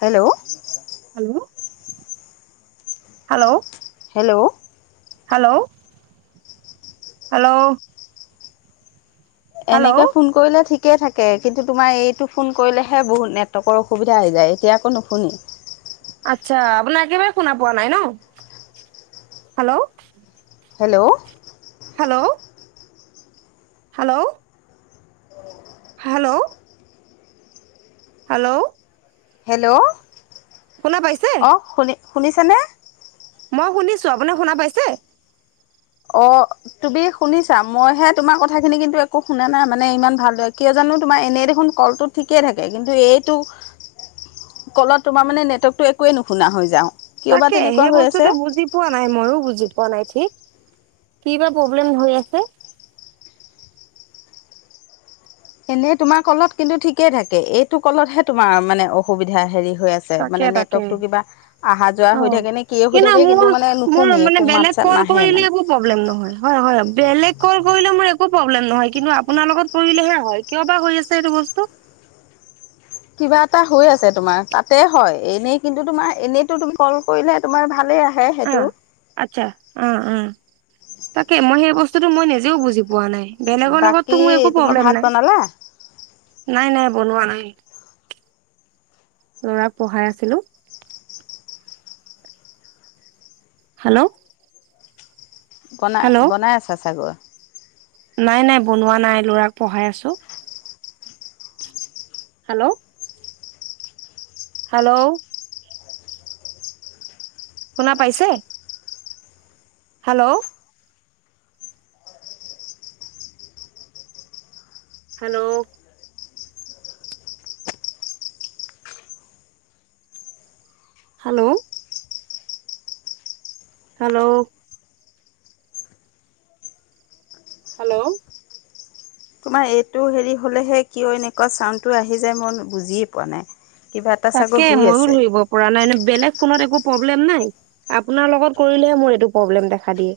Hello hello hello hello hello hello এনেকে hello phone কৰিলে ঠিক ঠিকে থাকে কিন্তু তোমাৰ এইটো ফোন কৰিলেহে বহুত নেটৱৰ্কৰ অসুবিধা হৈ যায় এতিয়া আকো নুশুনে আচ্ছা আপোনাৰ একেবাৰে শুনা পোৱা নাই ন hello hello hello hello hello hello hello শোনা পাইছে শুনিছনে মই শুনিছো আপোনি শুনা পাইছে অ তুমি শুনিছা? মইহে তোমাৰ কথা খিনি কিন্তু একো শুনা নাই মানে ইমান ভালদৰে, কিয় জানো? তোমাৰ এনেই দেখোন কলটো ঠিকে থাকে, কিন্তু এইটো [inaudible] কলত তোমাৰ মানে নেটৱৰ্কটো একোৱেই নুশুনা হৈ যাও। তাকে সেই বস্তুটো বুজি পোৱা নাই, ময়ো বুজি বনাই সি, কি বা প্ৰব্লেম হৈ আছে? এনে তোমাৰ কলত কিন্তু ঠিকে থাকে। এইটো কলতহে তোমাৰ মানে অসুবিধা হেৰি হৈ আছে। তাকে মানে তাকে নেটৱৰ্কটো কিবা অহা যোৱা অ হৈ থাকে নে কি হৈ থাকে, মোৰ কিন্তু মানে মোৰ নুশুনি। মানে একো বেলেগ মাত চাত কল নাহে কৰিলে মানে। একো প্ৰব্লেম নহয়। হয়, হয়। বেলেগ কল কৰিলে মোৰ একো প্ৰব্লেম নহয়। কিন্তু আপোনাৰ লগত কৰিলেহে হয়। কিয় বা হৈ আছে এইটো বস্তু? কিবা এটা হৈ আছে তোমাৰ। তাতে হয়, এনেই কিন্তু তোমাৰ এনেইতো তুমি কল কৰিলে তোমাৰ ভালেই আ ও আচ্ছা, উ-উ। তাকে মই সেই বস্তুতো মই নিজেও বুজি পোৱা নাই। বেলেগৰ লগতটো বাকী মোৰ একো তোমাৰ প্ৰব্লেম ভাত নাই। বনালা? নাই- নাই। বনোৱা নাই। ল'ৰাক পঢ়াই আছিলো। হেল্ল' বনা, বনাই আছা চাগৈ? নাই-নাই, বনোৱা নাই, ল'ৰাক পঢ়াই আছো। হেল্ল' হেল্লও শুনা পাইছে? Hello hello hello hello hello তোমাৰ এইটো হেৰি হলেহে কিয় এনেকুৱা চাউনটো আহি যায়, মই বুজিয়ে পোৱা নাই। কিবা এটা চাগৈ তাকে, শুই মইয়ো আছে ধৰিব পৰা নাই। এনে বেলেগ ফোনত একো প্ৰব্লেম নাই, আপোনাৰ লগত কৰিলেহে মোৰ এইটো প্ৰব্লেম দেখা দিয়ে।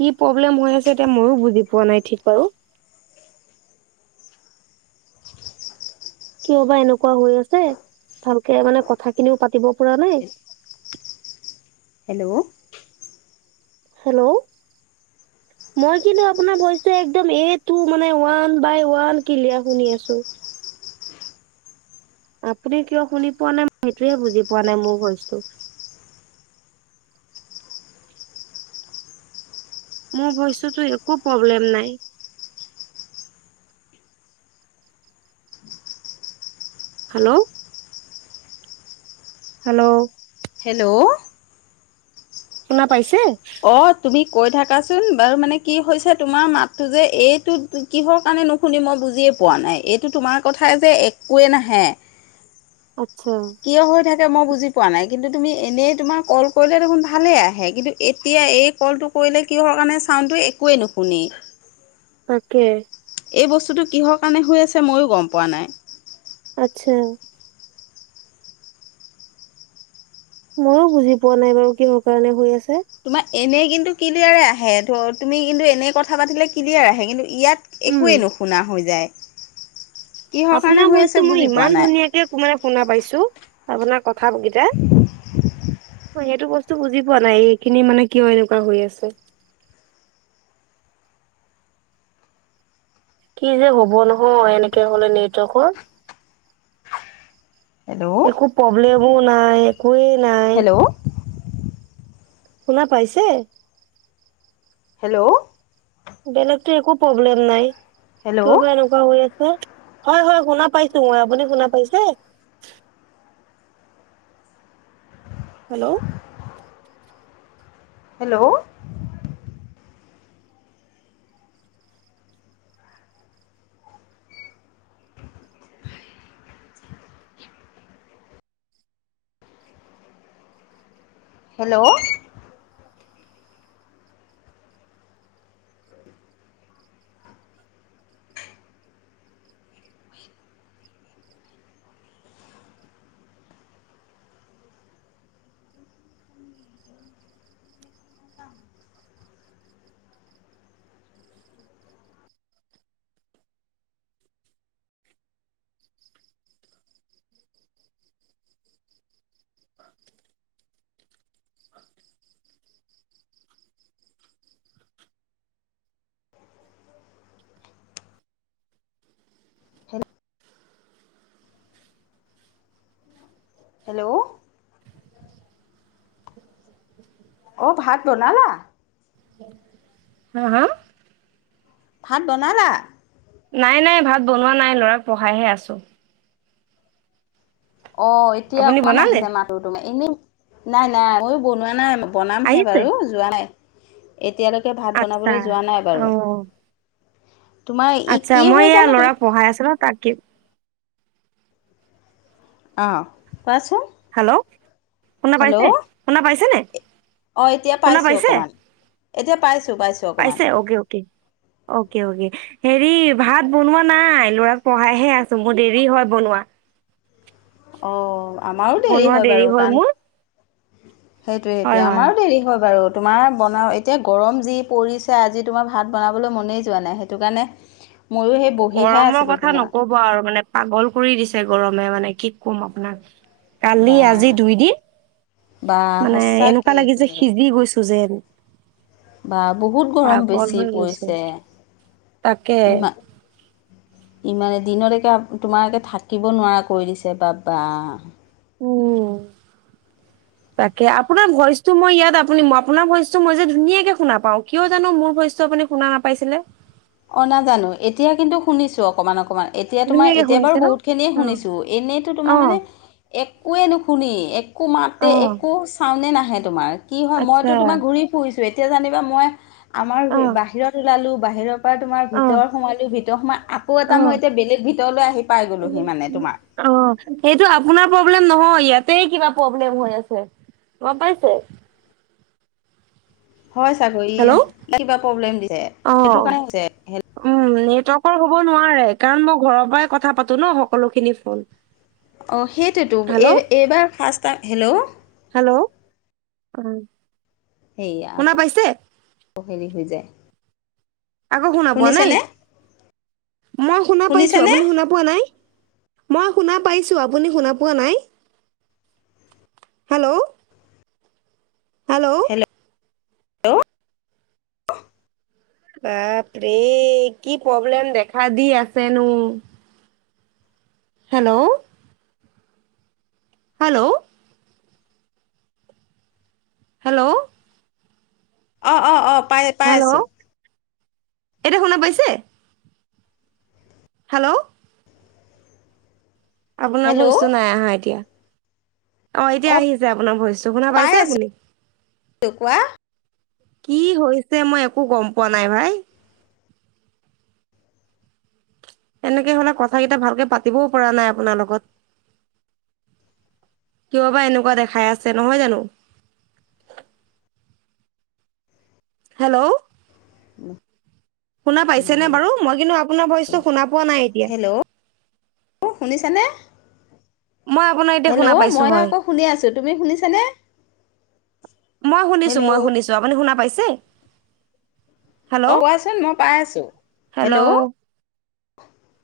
কি প্ৰব্লেম হৈ আছে, এতিয়া ময়ো বুজি পোৱা নাই ঠিক বাৰু। কিয় বা এনেকুৱা হৈ আছে, ভালকে মানে কথাখিনিও পাতিব পৰা নাই। [inaudible] হেল্ল' হেল্ল' মই কিন্তু আপোনাৰ ভইচটো একদম এ টু, মানে ওৱান বাই ওৱান কিলিয়াৰ শুনি আছো। আপুনি কিয় শুনি পোৱা নাই, সেইটোয়ে বুজি পোৱা নাই মোৰ ভইচটো। [inaudible] মোৰ ভইচতোটো একো প্ৰব্লেম নাই। হেল্ল' হেল্ল' হেল্ল' শুনা পাইছে? অ, তুমি কৈ থাকাচোন, বাৰু মানে কি হৈছে তোমাৰ মাতটো যে, এইটো কিহৰ কাৰণে নুশুনি মই বুজিয়ে পোৱা নাই, এইটো তোমাৰ কথা যে, একোৱেই নাহে। আচ্ছা। কিয় হৈ মই বুজি পোৱা নাই, কিন্তু তুমি এনেই তোমাৰ কল কৰিলে দেখোন ভালেই আহে, কিন্তু এতিয়া এই কলটো কৰিলে কিহৰ কাৰণে, চাউনটো একোৱেই নুশুনি। তাকে। এই বস্তুটো কিহৰ কাৰণে হৈ আছে, মইয়ো গম পোৱা নাই। আচ্ছা মইয়ো বুজি পোৱা নাই বাৰু, কিহৰ কাৰণে হৈ আছে তোমাৰ এনে কিন্তু ক্লিয়াৰে আহে, ধৰ তুমি কিন্তু এনে কথা পাতিলে ক্লিয়াৰ আহে, কিন্তু ইয়াত উম একোৱেই নুশুনা হৈ যায়। কিহৰ কাৰণে আপোনাৰ হৈ আছে ভইচটো মই বুজি পোৱা ইমান নাই। ধুনীয়াকে শুনা পাইছোঁ, আপোনাক কথা কেইটা। ত সেইটো বস্তু বুজি পোৱা নাই, এইখিনি মানে কিয় এনেকুৱা হৈ আছে? [inaudible] কি যে হ'ব নহয়, এনেকে হ'লে হেল্ল' নেটৱৰ্কৰ একো প্ৰব্লেমো নাই, একো একোৱে নাই, হেল্ল' শুনা পাইছে? হেল্ল' বেলেগতো একো প্ৰব্লেম নাই, হেল্ল' কিয় বা এনেকুৱা হৈ আছে হয় হয় শুনা পাইছোঁ মই। আপুনি শুনা পাইছে? Hello. Hello. Hello. Hello. Hello. অ ভাত বনালা? হা হা। ভাত বনালা? নাই নাই ভাত বনোৱা নাই ল'ৰাক পঢ়াইহে আছোঁ। অ এতিয়া আপুনি অকমান বনালে আহিলে মাততো তোমাৰ। এনেই নাই নাই ময়ো বনোৱা নাই। বনামহে আহিছে বাৰু যোৱা নাই। এতিয়ালৈকে ভাত আচ্ছা বনাবলৈ যোৱা নাই অ বাৰু। তোমাৰ ই আচ্ছা কি মই হয় এয়া জানো ল'ৰা তোমাৰ পঢ়াই আছিলোঁ তাকে। অ কোৱাচোন। হেল্ল' শুনা পাইছে? শুনা পাইছে নাই? অ এতিয়া পাইছোঁ অকণমান। এতিয়া পাইছোঁ পাইছোঁ অকণমান। পাইছে অকে অকে অকে অকে হেৰি ভাত বনোৱা নাই ল'ৰাক পঢ়াইহে আছোঁ মোৰ দেৰি হয় বনোৱা। আ। অ আমাৰো দেৰি হয় বাৰু কান। সেইটোয়ে হয় সেইটোয়ে। হয় আমাৰো দেৰি হয় বাৰু। তোমাৰ বনাওঁ এতিয়া গৰম যি পৰিছে আজি তোমাৰ ভাত বনাবলৈ মনেই যোৱা নাই। সেইটো কাৰণে। ময়ো সেই বহিহে গৰমৰ আছিলোঁ কথা তোমাৰ নকব আৰু মানে পাগল কৰি দিছে গৰমে মানে। কি ক'ম আপোনাক। কালি বা আজি দুইদিন, বা মানে এনেকুৱা সঁচাকৈ লাগি যে সিজি গৈছোঁ। টো যেন। বা বহুত গৰম পাগল বেছি হৈ গৈছোঁ। পৰিছে তাকে। ইমান ইমানে দিনতকে তোমাৰ থাকিব নোৱাৰা কৰি দিছে বাবা। উ। তাকে আপোনাৰ ভইচটো মই ইয়াত আপুনি, আপোনাৰ ভইচটো মই যে ধুনীয়াকে শুনা পাওঁ কিয় জানোঁ মোৰ ভইচট- আপুনি শুনা নাপাইছিলে? অ নাজানোঁ। এতিয়া কিন্তু শুনিছোঁ অকমান অকমান। এতিয়া তোমাৰ ধুনীয়াকে এতিয়া বাৰু শুনিছে ন বহুত খিনিয়ে অ শুনিছোঁ। এনেইতো তোমাৰ অ মানে এক একোৱেই নুশুনি একো মাতে অ একো চাউনে নাহে তোমাৰ। কি হয় মইতো আচ্ছা তোমাৰ ঘূৰি ফুৰিছোঁ। তো এতিয়া জানিবা মই আমাৰ অ বাহিৰত ওলালোঁ বাহিৰত। তাৰ তোমাৰ অ ভিতৰত সোমালোঁ ভিতৰ সোমাই আকৌ অ এটা মই এতিয়া বেলেগ ভিতৰলৈ আহি পাই গ'লোহি মানে তোমাৰ। সেইটো আপোনাৰ। প্ৰব্লেক নহয় ইয়াতেই কিবা প্ৰব্লেম হৈ আছে গম পাইছে। হয় চাগৈ হেল্ল' কিবা প্ৰব্লেম দিছে সেইটো কাৰ তৰ্ক হব নোৱাৰে কাৰণ মই ঘৰৰ পৰাই কথা পাতো ন সকলোখিনি ফোন। অঁ সেইটোৱেতো। এই হেল্ল' এইবাৰ ফাৰ্ষ্ট টাই, হেল্ল'। উম। শুনা পাইছে? অ হেৰি হৈ যায়। আকৌ শুনা পোৱা নাই? শুনিছেনে মই শুনা পাইছো শুনিছেনে আপুনি শুনা পোৱা নাই? মই শুনা পাইছোঁ। আপুনি শুনা পোৱা নাই? Hello hello. হেল্ল'। বাপৰে কি প্ৰব্লেম দেখা দি আছেনো। হেল্ল'। হেল্ল'। হেল্ল'। অ, অ, অ পাই পাই আছো। হেল্ল' এতিয়া শুনা পাইছে? হেল্ল'। আপোনাৰ হেল্ল' ভইচটো নাই আহা এতিয়া। অ' অ এতিয়া আহি আছে আপোনাৰ ভইচ ত' শুনা পাই পাইছো আছো আপুনি? কোৱা? কি হৈছে মই একো গম পোৱা নাই ভাই এনেকে হলে কথাকেইটা ভালকে পাতিবও পৰা নাই আপোনাৰ লগত। কিয়বা এনেকুৱা দেখাই আছে নহয় জানো? হেল্ল'। উম। শুনা পাইছেনে বাৰু? মই কিন্তু আপোনাৰ ভইচটো শুনা পোৱা নাই এতিয়া। অ, শুনিছানে? মই আপোনাৰ এতিয়া শুনা হেল্ল'। পাইছো মইও হয় আকৌ শুনি আছো, তুমি শুনিছানে? মই শুনিছো, হেল্ল' মই অ শুনিছো আপুনি শুনা পাইছে? অ' হেল্ল' কোৱাচোন মই পাই আছো, হেল্ল'।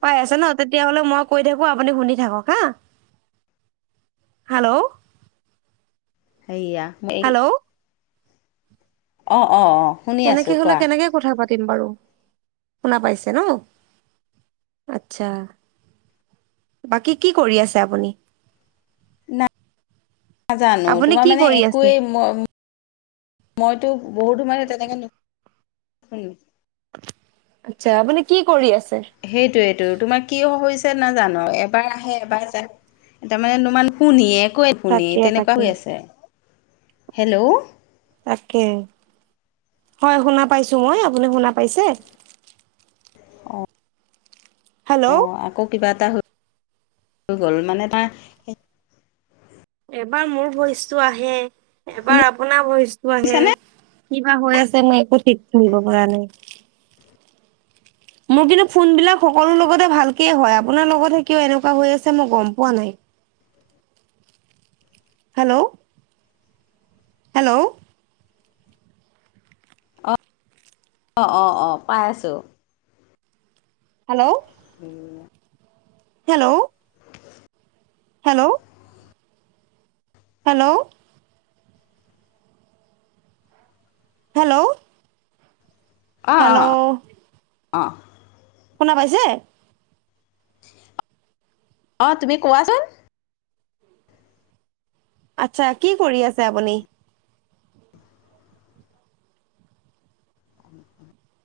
পাই আছে ন? তেতিয়াহলে মই কৈ থাকো আপুনি শুনি থাকক হা। হেল্ল'। সেইয়া। হেল্ল' অ, অ, অ। শুনি আছো এনেকে হলে কোৱা কেনেকে কথা পাতি ম বাৰু। শুনা পাইছে ন? আচ্ছা। বাকী কি কৰি আছে আপুনি? না নাজানো আপুনি তোমাৰ কি মানে কৰি আছে একোৱেই মইতো বহুতো মানে তেনেকে শু আত্ছা, আপুনি কি কৰি আছে? সেইটোয়েইটো তোমাৰ কিয় হৈছে? ছে নাজানো এবাৰ আহে এবাৰ যায়, তাৰমানে তোমান শুনিয়ে ক আপুনি তাকে তেনেকুৱা তাকে হৈ আছে, হেল্ল'। তাকে। হয় শুনা পাইছোঁ মই, আপুনি শুনা পাইছে? অ হেল্ল' অ' আকৌ কিবা এটা হৈ গ'ল মানে তাৰ এবাৰ মোৰ ভইচটো আহে এবাৰ আপোনাৰ ভইচটো আহে। শুনিছানে? কিবা হৈ আছে মই একো ঠিক কৰিব পৰা নাই। মোৰ কিন্তু ফোন বিলাক সকলো লগতে ভালকে হয়। আপোনাৰ লগতহে কিয় এনেকুৱা হৈ আছে মই গম পোৱা নাই? [unintelligible] হেল্ল'? হেল্ল'? অ', অ' - অ' - অ', পাই আছোঁ। হেল্ল'? হেয়া হেল্ল'? হেল্ল'? হেল্ল'? হেল্ল'? অ' অ' হেল্ল'? অ' শুনা পাইছে? অ', তুমি কোৱাচোন? আচ্ছা, কি কৰি আছে আপুনি? [unintelligible]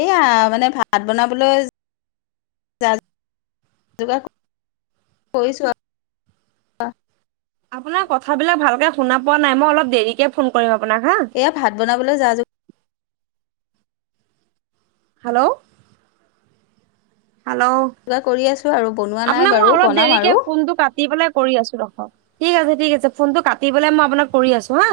এয়া মানে ভাত বনাবলৈ যা- যোগা কৰিছোঁ আৰু। [inaudible] আপোনাৰ কথাবিলাক ভালকে শুনা পোৱা নাই। মই অলপ দেৰিকে ফোন কৰিম আপোনাক হা এয়া ভাত বনাবলৈ যা-যোগ হেল্ল'? হেল্ল'? যোগাৰ কৰি আছোঁ আৰু বনোৱা নাই আপোনাক মই বাৰু অলপ বনাম দেৰিকে আৰু। ফোনটো কাটি পেলাই কৰি আছোঁ ৰখক। ঠিক আছে - ঠিক আছে। ফোনটো কাটি পেলাই মই আপোনাক কৰি আছোঁ হা?